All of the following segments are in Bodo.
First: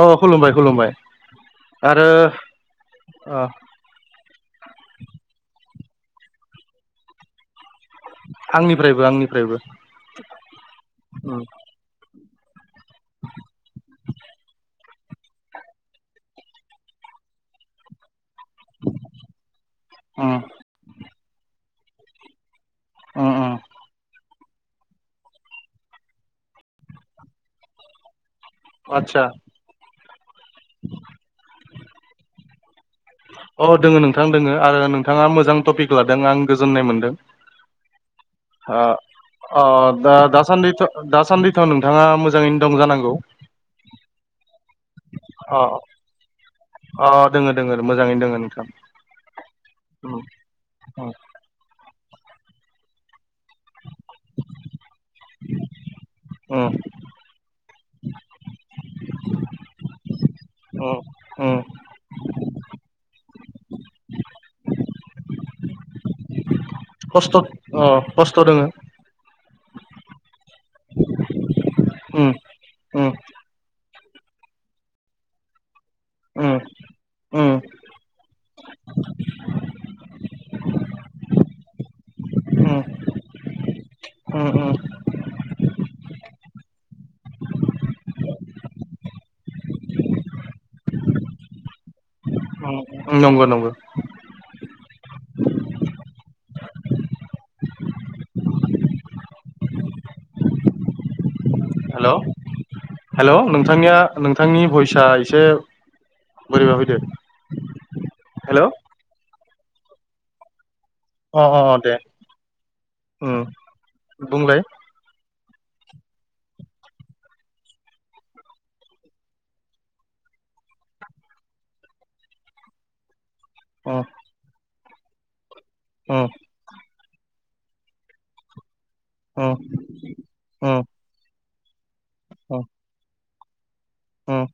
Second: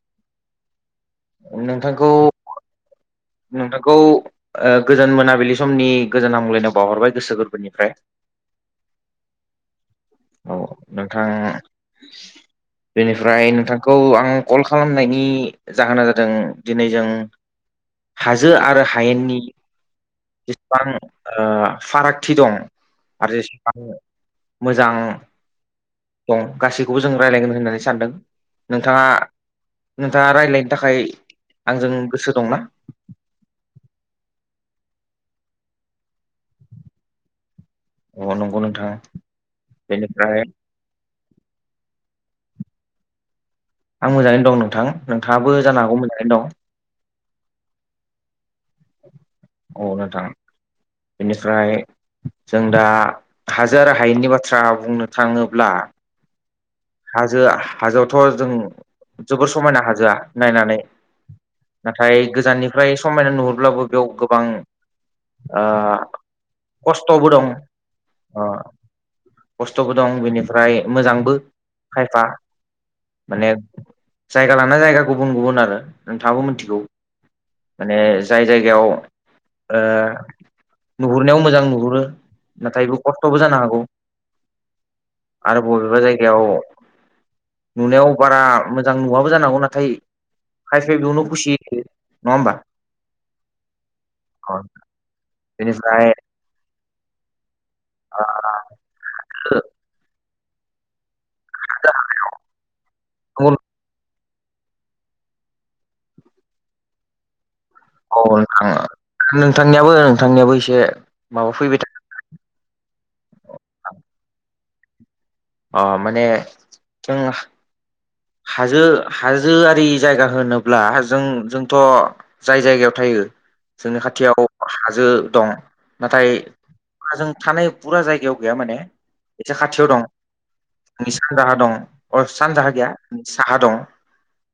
अ खुलुमबाय खुलुमबाय आरो ओ औ गोजोन मोनाबिलि समनि गोजोन हामगलायाव बावहरबाय गोसो गोरबोनिफ्राय। आंनिफ्रायबो आंनिफ्रायबो। औ नोंथां उम बेनिफ्राय नोंथांखौ आं कल खालामनायनि जाहोना जादों दिनै जों हाजो आरो हायेननि ओम जेसेबां ओ फारागथि दं उम आरो उम जेसेबां मोजां दं गासैखौबो जों रायलायगोन होननानै सानदों नोंथाङा आदसा नोंथाङा रायलायनो थाखाय आंजों गोसो दंना। अ दोङो नोंथां दोङो आरो नोंथाङा मोजां टपिक लादों आं गोजोननाय मोनदों अ नंगौ नोंथां अ दा बेनिफ्राय दासान्दि दासान्दिथ' नोंथाङा मोजाङैनो दं जानांगौ। आं मोजाङै दं नोंथां नोंथाङाबो अ जानो हागौ मोजाङै दं। अ दोङो दोङो मोजाङैनो दोङो नोंथां ओम अ बेफ्राय जों दा हाजार हायेननि बाथ्रा बुंनो थाङोब्ला ओम हाजोआ हाजोआवथ' जों जोबोर समायना हाजोआ नायनानै उम उम नाथाय गोजाननिफ्राय समायना नुहुरब्लाबो बेयाव गोबां ओ खस्थ'बो खस्थ' दं अ खस्थ' दोङो खस्थ'बो दं बेनिफ्राय मोजांबो बा उम उम माने जायगा लाना जायगा गुबुन गुबुन आरो नोंथाङाबो उम मिथिगौ उम माने जाय जायगायाव नुहुरनायाव मोजां नुहुरो उम नाथायबो खस्थ'बो जानो हागौ उम उम आरो बबेबा जायगायाव नुनायाव बारा मोजां नुवाबो जानांगौ नाथाय खायसि बियावनो खुसि थायो नंगौ नंगौ बेनिफाय अ हेल' हेल' औ नोंथांनिया नोंथांनि भइसा एसे बोरैब फैदो औ हेल' अ नोंथा नोंथांनियाबो नोंथांनियाबो एसे अ माबा अ अ फैबाय था दे उम बुंलाय अ माने जों हाजो हाजोआरि जायगा होनोब्ला जों जोंथ' जाय जायगायाव थायो अ जोंनि खाथियाव हाजो दं अ नाथाय जों थानाय फुरा जायगायाव गैया माने उम उम नोंनि सानजाहा दं अ सानजाहा गैया नोंनि साहा दं ओम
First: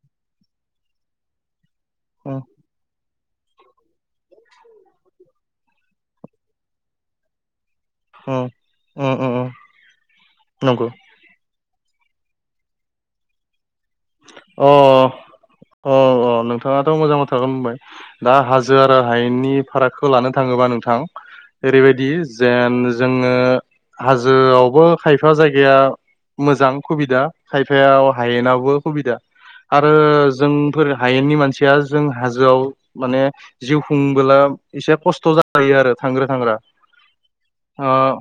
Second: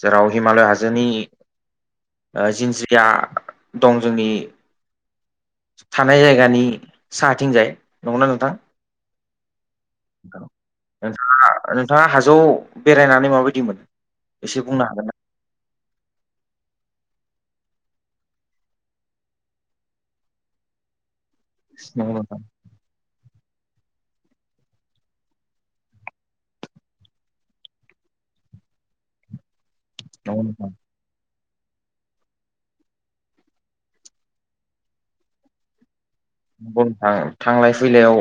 जेराव हिमालय हाजोनि अ ओ जिनज्रिया दं जोंनि थानाय जायगानि साहाथिंजाय नंगौना नोंथां? [unintelligible] नंगौ नोंथाङा नोंथाङा हाजोआव बेरायनानै माबायदि मोनदों अ अ अ नोंथाङाथ' मोजां बाथ्राखौनो होनबाय दा हाजो आरो हायेननि फारागखौ लानो थाङोबा नोंथां ओरैबायदि नंगौ नोंथां जेन जोङो हाजोआवबो खायफा जायगाया मोजां खुबिदा खायफायाव हायेनाबो सुबिदा आरो नंगौ नोंथां। जोंफोर हायेननि मानसिया जों हाजोआव माने जिउ खुंबोला एसे खस्थ' जालायो आरो थांग्रा थांग्रा नंगौ नोंथां थांलाय अ फैलायाव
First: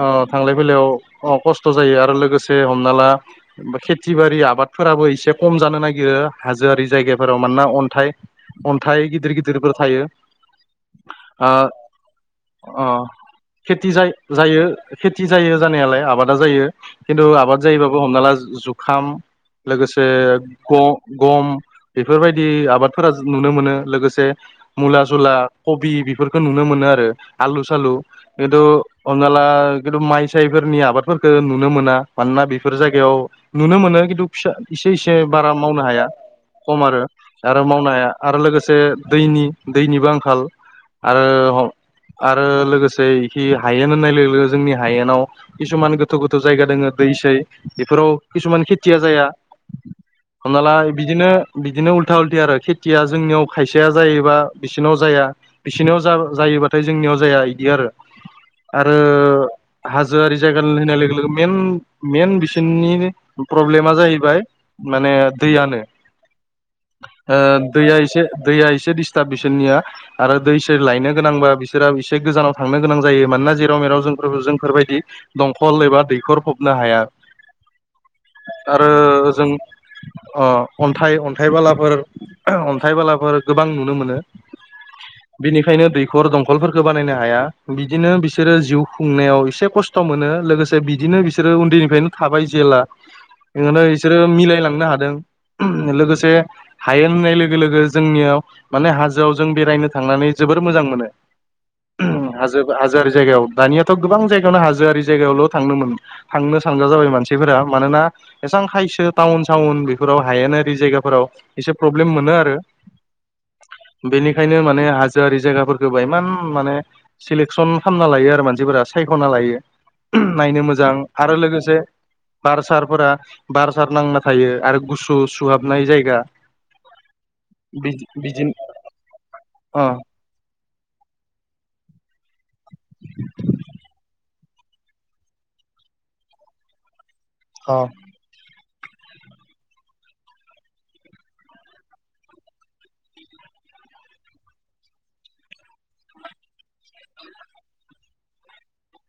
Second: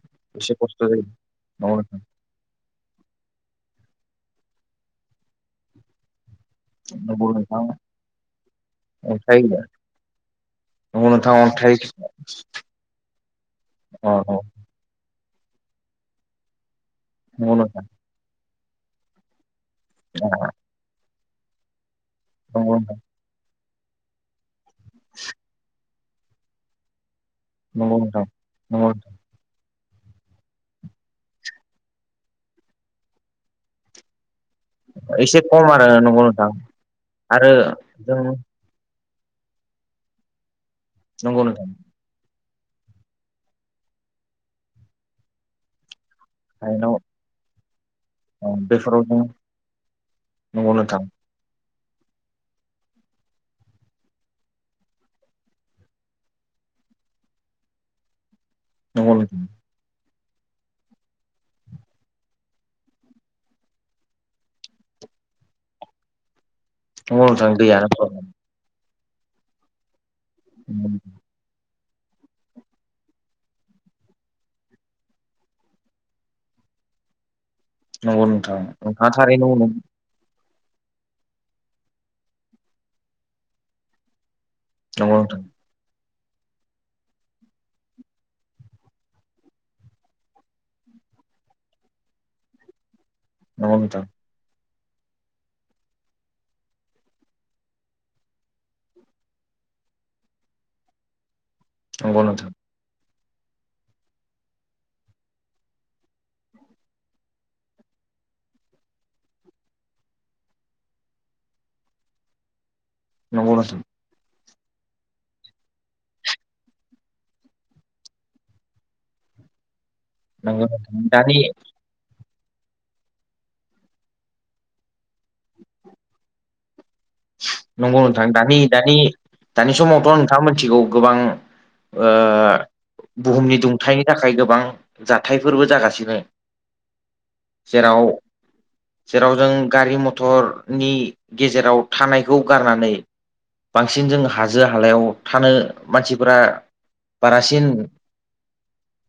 अ एसे थांलाय खस्थ' जायो। फैलायाव खस्थ' नंगौ नोंथां जायो आरो लोगो से हमना ला खेथि बारि आबादफोराबो एसे खम जानो नागिरो हाजोआरि नंगौ जायगाफोराव नोंथां। मानोना अन्थाइ अन्थाइ गिदिर गिदिरफोर थायो नंगौ नोंथां ओ अन्थाइ अ खेथि अ अ जा-जायो खेथि जायो जानायालाय आबादा जायो खिन्थु नंगौ आबाद नोंथां जायोबाबो हमना ला जुखाम लोगोसे ग-गम बेफोरबायदि नंगौ नोंथां आबादफोरा नुनो मोनो लोगोसे मुला जुला कबि बेफोरखौ नुनो मोनो आरो आलु सालु नंगौ नोंथां। [unintelligible] नंगौ जला खिन्थु माइ सायफोरनि आबादफोरखौ नुनो मोना मानोना बेफोर जायगायाव नुनो मोनो खिन्थु फिसा इसे इसे नोंथां एसे बारा खम मावनो आरो हाया नंगौ नोंथां खम आरो आरो मावनो हाया जों आरो लोगो से दैनि दैनिबो आंखाल आरो नंगौ नोंथां आरो लोगोसेखि हायेन होननाय लोगो लोगो जोंनि हायेनाव किसुमान गोथौ गोथौ जायगा दोङो हायेनाव दैसै बेफोराव किसुमान खेथिया बेफोराव जों जाया हमना नंगौ ला नोंथां बिदि नो बिदिनो उल्था उल्थि आरो खेथिया जोंनियाव खायसेया जायोबा बिसोरनाव जाया बिसिनियाव जा-जायोबाथाय जोंनियाव जाया बिदि आरो आरो नंगौ नोंथां हाजोआरि जायगानि होनाय लोगो लोगो मेन मेन बिसोरनि प्रब्लेमा जाहै बा माने दैआनो नंगौ ओ नोंथां दैयानो दैया इसे दैया इसे डिस्टाब बिसोरनिया आरो दै सै प्रब्लेम लायनो गोनांबा बिसो रा एसे गोजानाव थांनो गोनां जायो मानोना जेराव मेराव जोंफोर जोंफोरबायदि दंखल एबा दैखर फबनो हाया नंगौ नोंथां ओ नोंथाङा जों थारैनो बुंदों अ अन्थाइ अन्थाबालाफोर अन्थाइ बालाफोर गोबां नुनो मोनो। नंगौ नोंथां बिनिखायनो दैखर दंखलफोरखो बानायनो हाया बिदिनो बिसोरो जिउ खुंनायाव इसे कस थ' मोनो लोगोसे बिदिनो बिसोरो उन्दैनिफ्रायनो थाबाय जेला नंगौ ओंखायनो नोंथां बिसोरो मिलायलांनो हादों लोगोसे हायेन होननाय लोगो लोगो जोंनियाव माने हाजोआव जों बेरायनो थांनानै जोबोर मोजां मोनो। नंगौ नोंथां हाजो हाजोआरि जायगायाव दानियाथ' गोबां जायगावनो हाजोआरि जायगायावल' थांनोमोन थांनो सानग्रा जाबाय मानसिफोरा मानोना एसे खायसो टाउन सावन बेफोराव हायेनारि जायगाफोराव एसे प्रब्लेम मोनो आरो। नंगौ नोंथां बेनिखायनो माने हाजोआरि जागाफोरखोबो एमान माने सिलेकसन खालामना लायो आरो मानसिफोरा सायख'ना लायो। नायनो नंगौ मोजां नोंथां आरो दानि लोगोसे बार सारफोरा बार सार नांना थायो आरो गुसु सुहाबनाय जायगा नंगौ बिदि नोंथां दानि बिदिनो दानि दानि अ समावथ' नोंथाङा मोनथिगौ गोबां ओ बुहुमनि दुंथायनि थाखाय गोबां जाथायफोरबो जागासिनो। अ जेराव जेराव जों गारि मथरनि गेजेराव थानायखौ गारनानै बांसिन जों हाजो हालायाव थानो मानसिफोरा बारासिन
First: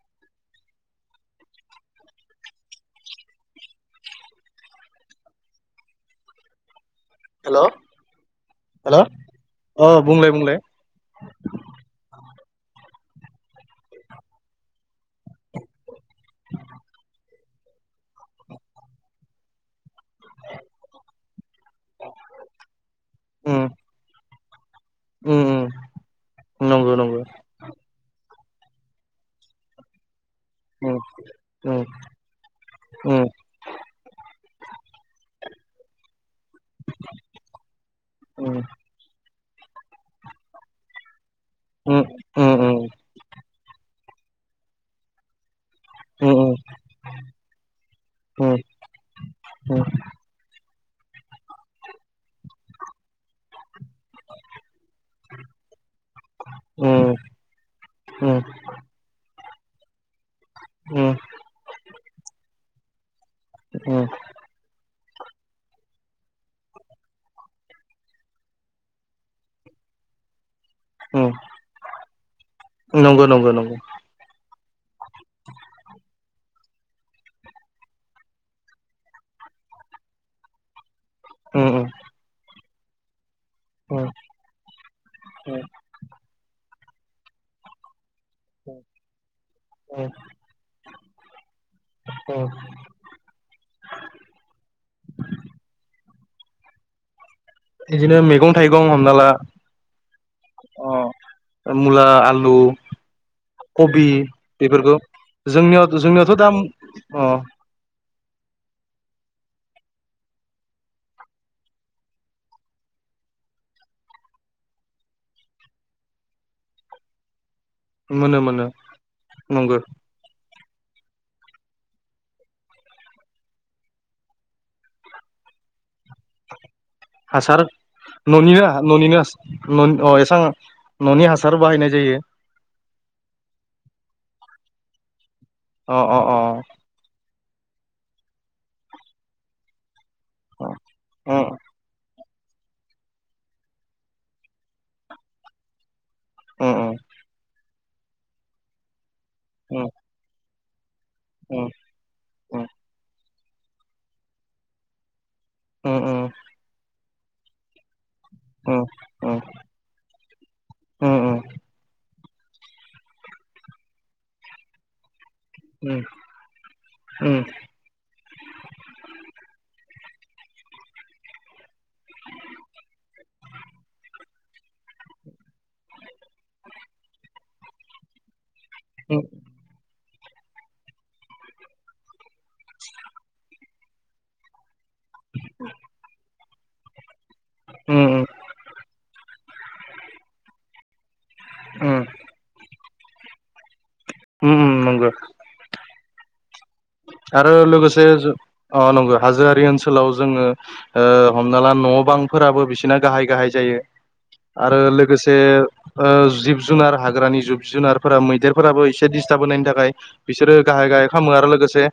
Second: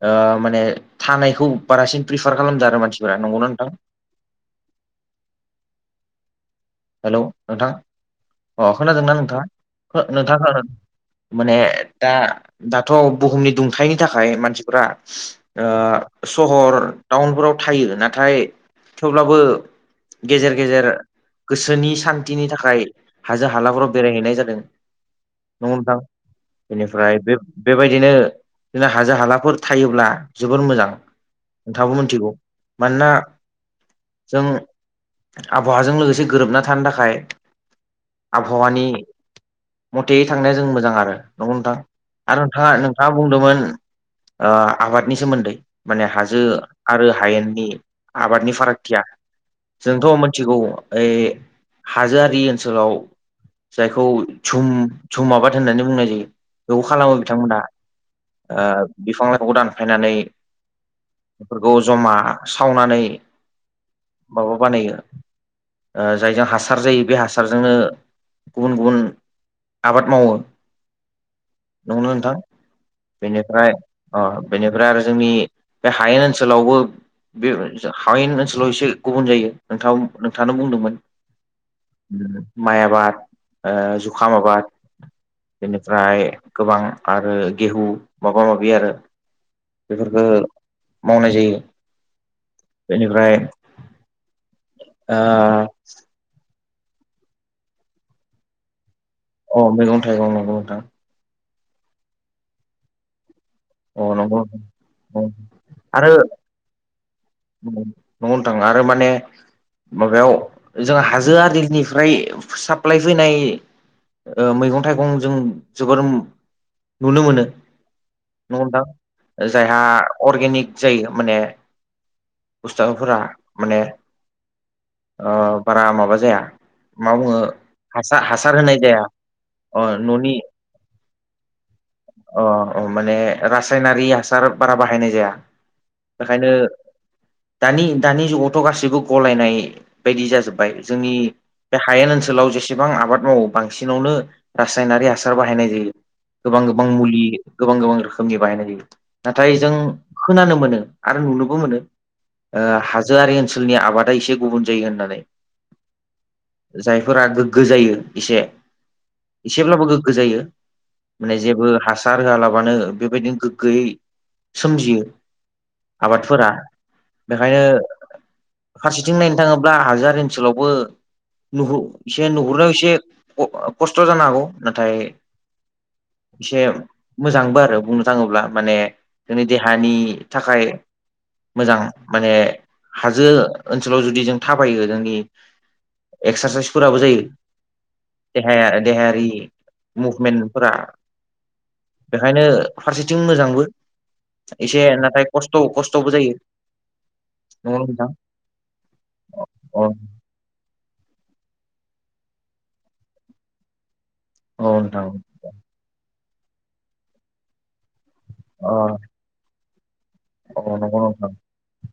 ओ माने थानायखौ बारासिन प्रिफार खालामदो आरो मानसिफोरा नंगौना नोंथां। हेलौ हेल' नोंथां अ हेल' खोनादोंना अ नोंथाङा बुंलाय नोंथाङा बुंलाय खोनादों? माने दा दाथ' बुहुमनि दुंथायनि थाखाय मानसिफोरा ओ सहर टाउनफोराव थायो नाथाय थेवब्लाबो गेजेर गेजेर गोसोनि सान्थिनि थाखाय हाजो उम हालाफोराव बेरायहैनाय जादों। उम नंगौ नोंथां उम नंगौ बेनिफ्राय नंगौ बे बेबायदिनो इनो हाजो हालाफोर थायोब्ला जोबोर मोजां उम उम नोंथाङाबो मोन्थिगौ मानोना उम जों आबहावाजों लोगोसे गोरोबना थान्दाखाय आबहावानि मथेयै थांनाया जों मोजां आरो। नंगौ नोंथां उम आरो उम नोंथाङा नोंथाङा बुंदोमोन ओ आबादनि सोमोन्दै। माने हाजो उम उम आरो हायेननि आबादनि उम फारागथिया जोंथ' मोन्थिगौ ओइ हाजोआरि ओनसोलाव जायखौ झुम झुम आबाद होननानै बुंनाय जायो खौ खालामो बिथांमोना। उम ओ बिफां लाइफांखौ दानफायनानै उम बेफोरखौ जमा सावनानै उम माबा बानायो ओ जायजों हासार जायो बे हासारजोंनो गुबुन गुबुन आबाद मावो उम नंगोना नोंथां नंगौ नंगौ बेनिफ्राय नंगौ ओ बेनिफ्राय आरो जोंनि बे हायेन ओनसोलावबो बे हायेन ओनसोलाव एसे गुबुन जायो नोंथां नोंथाङानो बुंदोंमोन। उम ओम माइ आबाद ओ उम जुखाम आबाद उम बेनि ओमफ्राय गोबां आरो गेहु माबा माबि आरो उम बेफोरफोरखौो मावनाय जायो। उम बेनिफ्राय ओ औ बिदिनो मैगं थाइगं हमना ला अ मैगं थाइगं मगं नोंथां। अ मुला आलु कबि अ नंगौ बेफोरखौ जोंनियाव' जोंनियावथ' दाम अ न'नो थाङो आरो माने माबायाव जोंहा हाजो आरिनिफ्राय साप्लाइ फैनाय मैगं थाइगं जों जोबोर नुनो मोनो। मोनो मोनो नोंगथां नंगौ जायहा अर्गेनिक जायो माने बुस्थांफोरा माने बारा माबा जाया। मा बुङो हासार हासार हासार होनाय न'निनो जाया न'निनो अ एसां न'नि हासार बाहायनाय जायो। अ अ माने रासायनारि हासार बारा बाहायनाय जाया। अ अ बेखायनो दानि दानि जुगावथ' गासैबो गलायनाय बायदि अ जाजोब्बाय जोंनि उम बे हायेन ओनसोलाव जेसेबां आबाद औ बांसिनावनो रासायनारि हासार बाहायनाय जायो। गोबां गोबां उम मुलि गोबां गोबां रोखोमनि बाहायनाय जायो नाथाय जों उम खोनानो मोनो। आरो नुनोबो उम मोनो उम हाजोआरि ओनसोलनि आबादा एसे गुबुन जायो होननानै। उम उम। जायफोरा गोग्गो जायो एसे उम एसेब्लाबो गोग्गो जायो। उम माने जेबो हासार होलाबानो बेबायदिनो गोग्गोयै सोमजियो। आबादफोरा उम बेखायनो फारसेथिं नायनो थाङोब्ला हाजार ओनसोलावबो। न एसे नुहुरनायाव एसे खस्थ' जानो हागौ नाथाय एसे मोजांबो आरो बुंनो थाङोब्ला माने दिै देहानि थाखाय मोजां माने हाजो ओनसोलाव जुदि जों थाबायो जोंनि एक्सारसाइसफोराबो जायो। उम उम। देह देहायारि मुभमेन्टफोरा उम। ओंखायनो फारसेथिं मोजांबो उम उम एसे नंगौ नाथाय खस्थ' खस्थ'बो जायो। आरो लोगोसे नंगौ नंगौ हाजोआरि ओनसोलाव जोङो हमना ला न' बांफोराबो बिसिोरना गाहाय गाहाय जायो। आरो नोंथां लोगोसे जिब जुनार हाग्रानि जिब जुनारफोरा मै अ औ नोंथां अ गिदेरफोराबो एसे डिस्टार्ब होनायनि थाखाय बिसोरो औ गाहाय नंगौ गाहाय नोंथां खालामो आरो लोगोसे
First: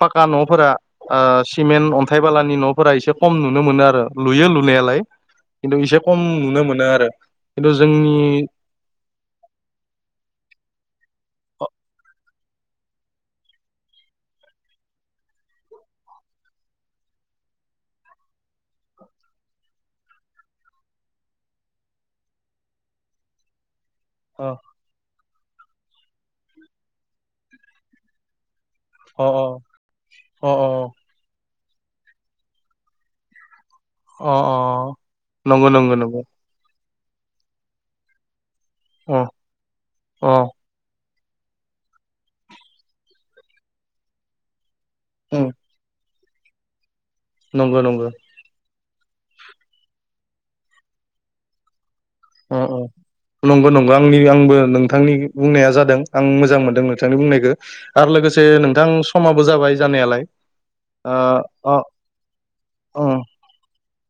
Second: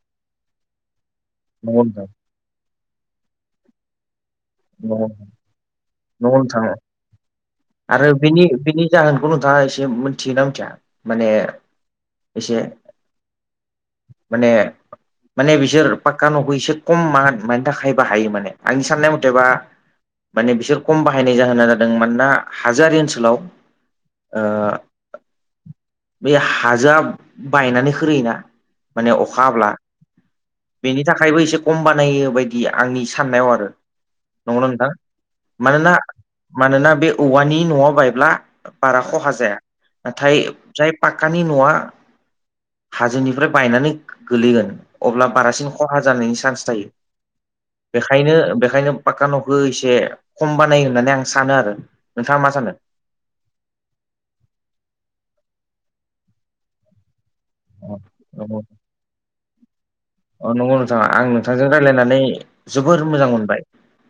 फाक्का न'फोरा नंगौ सिमेन्ट नोंथां अन्थाइ लानि न'फोरा एसे खम नुनो मोनो आरो लुयो लु होननायालाय नंगौ खिन्थु एसे खम नंगौ नुनो नोंथां मोना आरो खिन्थु आरो जोंनि बेनि बेनि जाहोनखौ नोंथाङा एसे मिथियोना मिथिया माने एसे माने माने बिसोर पाक््कानावखौ एसे खम म मानि थाखायबोा हायो माने आंनि साननायाव एेबा माने बिसोर खम बाहायनाय जाहोना जादों मानोना हाजोआरि ओनसोलाव। अ बे हाजोआ बायनानै होयोना। माने अ अखाब्ला अ बेनि थाखायबो एसे खम बानायो बायदि आंनि साननायाव आरो। अ नंगौना नोंथां अ नंगौ मानोना नंगौ नंगौ। मानोना बे औवानि न'आव बायब्ला बारा अ खहा जाया अ नाथाय। जाय पाक्कानि न'आ हाजोनिफ्राय बायनानै गोलैगोन। अब्ला बारासिन खहा जानायनि चान्स थायो नंगौ नंगौ बेखायनो बेखायनो। पाका न'खौ एसे खम बानायो होननानै आं सानो आरो। नोंथाङा मा अ सानो अ। नंगौ नंगौ आंनि आंबो नोंथांनि बुंनाया जादों आं मोजां मोनदों नोंथांनि बुंनायखो। आरो लोगोसे नोंथां समाबो जाबाय जानायालाय। अ नंगौ नोंथाङा आं नोंथांजों ओ अ रायजलायनानै अ जोबोर मोजां मोनबाय।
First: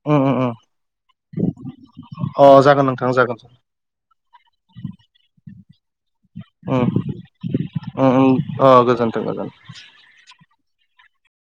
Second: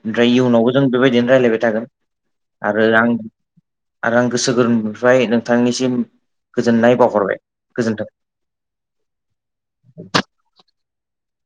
ओमफ्राय इयुनावबो जों बेबायदिनो रायजलायबाय थागोन। अ आरो जागोन आं नोंथां जागोन। आरो आं गोसो गोरबोनिफ्राय नोंथांनिसिम गोजोननाय बावहरबाय गोजोन्थों। अ गोजोन्थों गोजोनथों।